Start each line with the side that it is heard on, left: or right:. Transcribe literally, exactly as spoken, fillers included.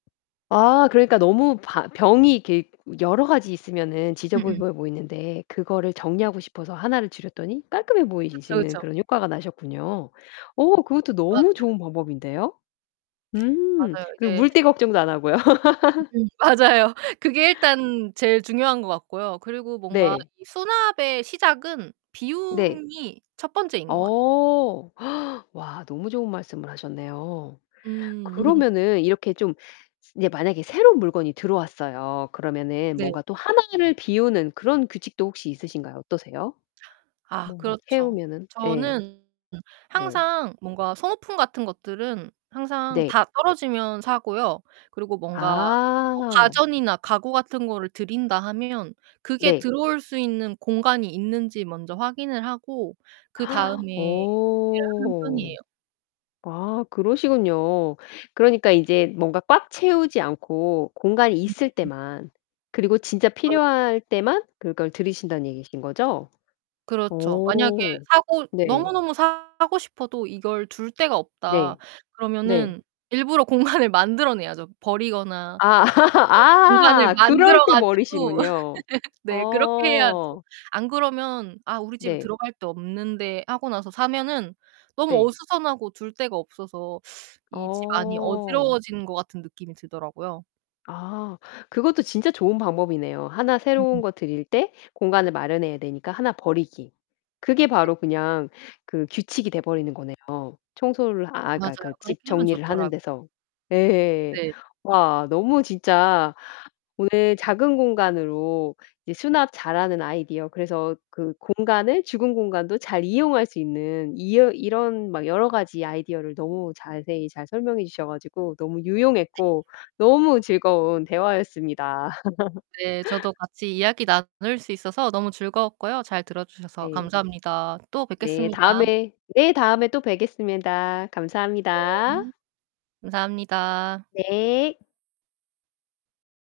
left: 아 그러니까 너무 바 병이 이렇게 여러 가지 있으면은
right: 음음.
left: 지저부부 보이는데 그거를 정리하고 싶어서 하나를 줄였더니 깔끔해
right: 그쵸,
left: 보이시는
right: 그쵸.
left: 그런 효과가 나셨군요. 어 그것도 너무
right: 맞아요.
left: 좋은 방법인데요. 음
right: 맞아요.
left: 그리고
right: 이제
left: 물때 걱정도 안 하고요.
right: 음음 맞아요. 그게 일단 제일 중요한 것 같고요. 그리고 뭔가
left: 네.
right: 이 수납의 시작은
left: 네.
right: 비움이 첫 번째인 것 같아요.
left: 어. 와 너무 좋은 말씀을 하셨네요.
right: 음.
left: 그러면은 이렇게 좀 이제 만약에 새로운 물건이 들어왔어요. 그러면은
right: 네.
left: 뭔가 또 하나를 비우는 그런 규칙도 혹시 있으신가요? 어떠세요?
right: 아
left: 뭔가
right: 그렇죠.
left: 채우면은 예.
right: 저는
left: 네.
right: 항상 뭔가 소모품 같은 것들은 항상
left: 네.
right: 다 떨어지면 사고요. 그리고 뭔가 뭐
left: 아.
right: 가전이나 가구 같은 거를 들인다 하면 그게
left: 네.
right: 들어올 수 있는 공간이 있는지 먼저 확인을 하고 그다음에 구매를 하는
left: 오.
right: 편이에요.
left: 아. 그러시군요. 그러니까 이제 뭔가 꽉 채우지 않고 공간이
right: 음
left: 있을
right: 음.
left: 때만. 그리고 진짜
right: 그렇죠.
left: 필요할 때만 그걸 들이신다는 얘기신거죠?
right: 그렇죠. 만약에
left: 오.
right: 사고
left: 네.
right: 너무너무 사고 싶어도 이걸 둘 데가 없다.
left: 네. 네.
right: 그러면은 일부러 공간을 만들어 내야죠. 버리거나
left: 아
right: [unintelligible] 공간을
left: 아 그럴
right: 만들어
left: 때
right: 가지고
left: 버리시군요.
right: 네 그렇게 해야죠.
left: 어.
right: 안 그러면 '아 우리 집에
left: 네.
right: 들어갈 데 없는데.' 하고 나서 사면은 너무
left: 네.
right: 어수선하고 둘 데가 없어서 이 집 안이
left: 어.
right: 어지러워진 것 같은 느낌이 들더라고요.
left: 아 그것도 진짜 좋은 방법이네요. 하나 새로운
right: 음음.
left: 거 들일 때 공간을 마련해야 되니까 하나 버리기. 그게
right: 네.
left: 바로 그냥 그 규칙이 돼 버리는 거네요. 청소를 아 그러니까,
right: 맞아요.
left: 그러니까
right: 그렇게
left: 집
right: 하면
left: 정리를 하는
right: 좋더라고요.
left: 데서. 예.
right: 네.
left: 와 너무 진짜 오늘 작은 공간으로 이제 수납 잘하는 아이디어 그래서 그 공간을 죽은 공간도 잘 이용할 수 있는 이어 이런 막 여러 가지 아이디어를 너무 자세히 잘 설명해 주셔 가지고 너무
right: 네.
left: 유용했고 너무 즐거운 대화였습니다.
right: 네, 저도 같이 이야기 나눌 수 있어서 너무 즐거웠고요. 잘 들어 주셔서
left: 네.
right: 감사합니다. 또
left: 네.
right: 뵙겠습니다.
left: 다음에 네, 다음에 또 뵙겠습니다.
right: 네.
left: 감사합니다.
right: 감사합니다.
left: 네.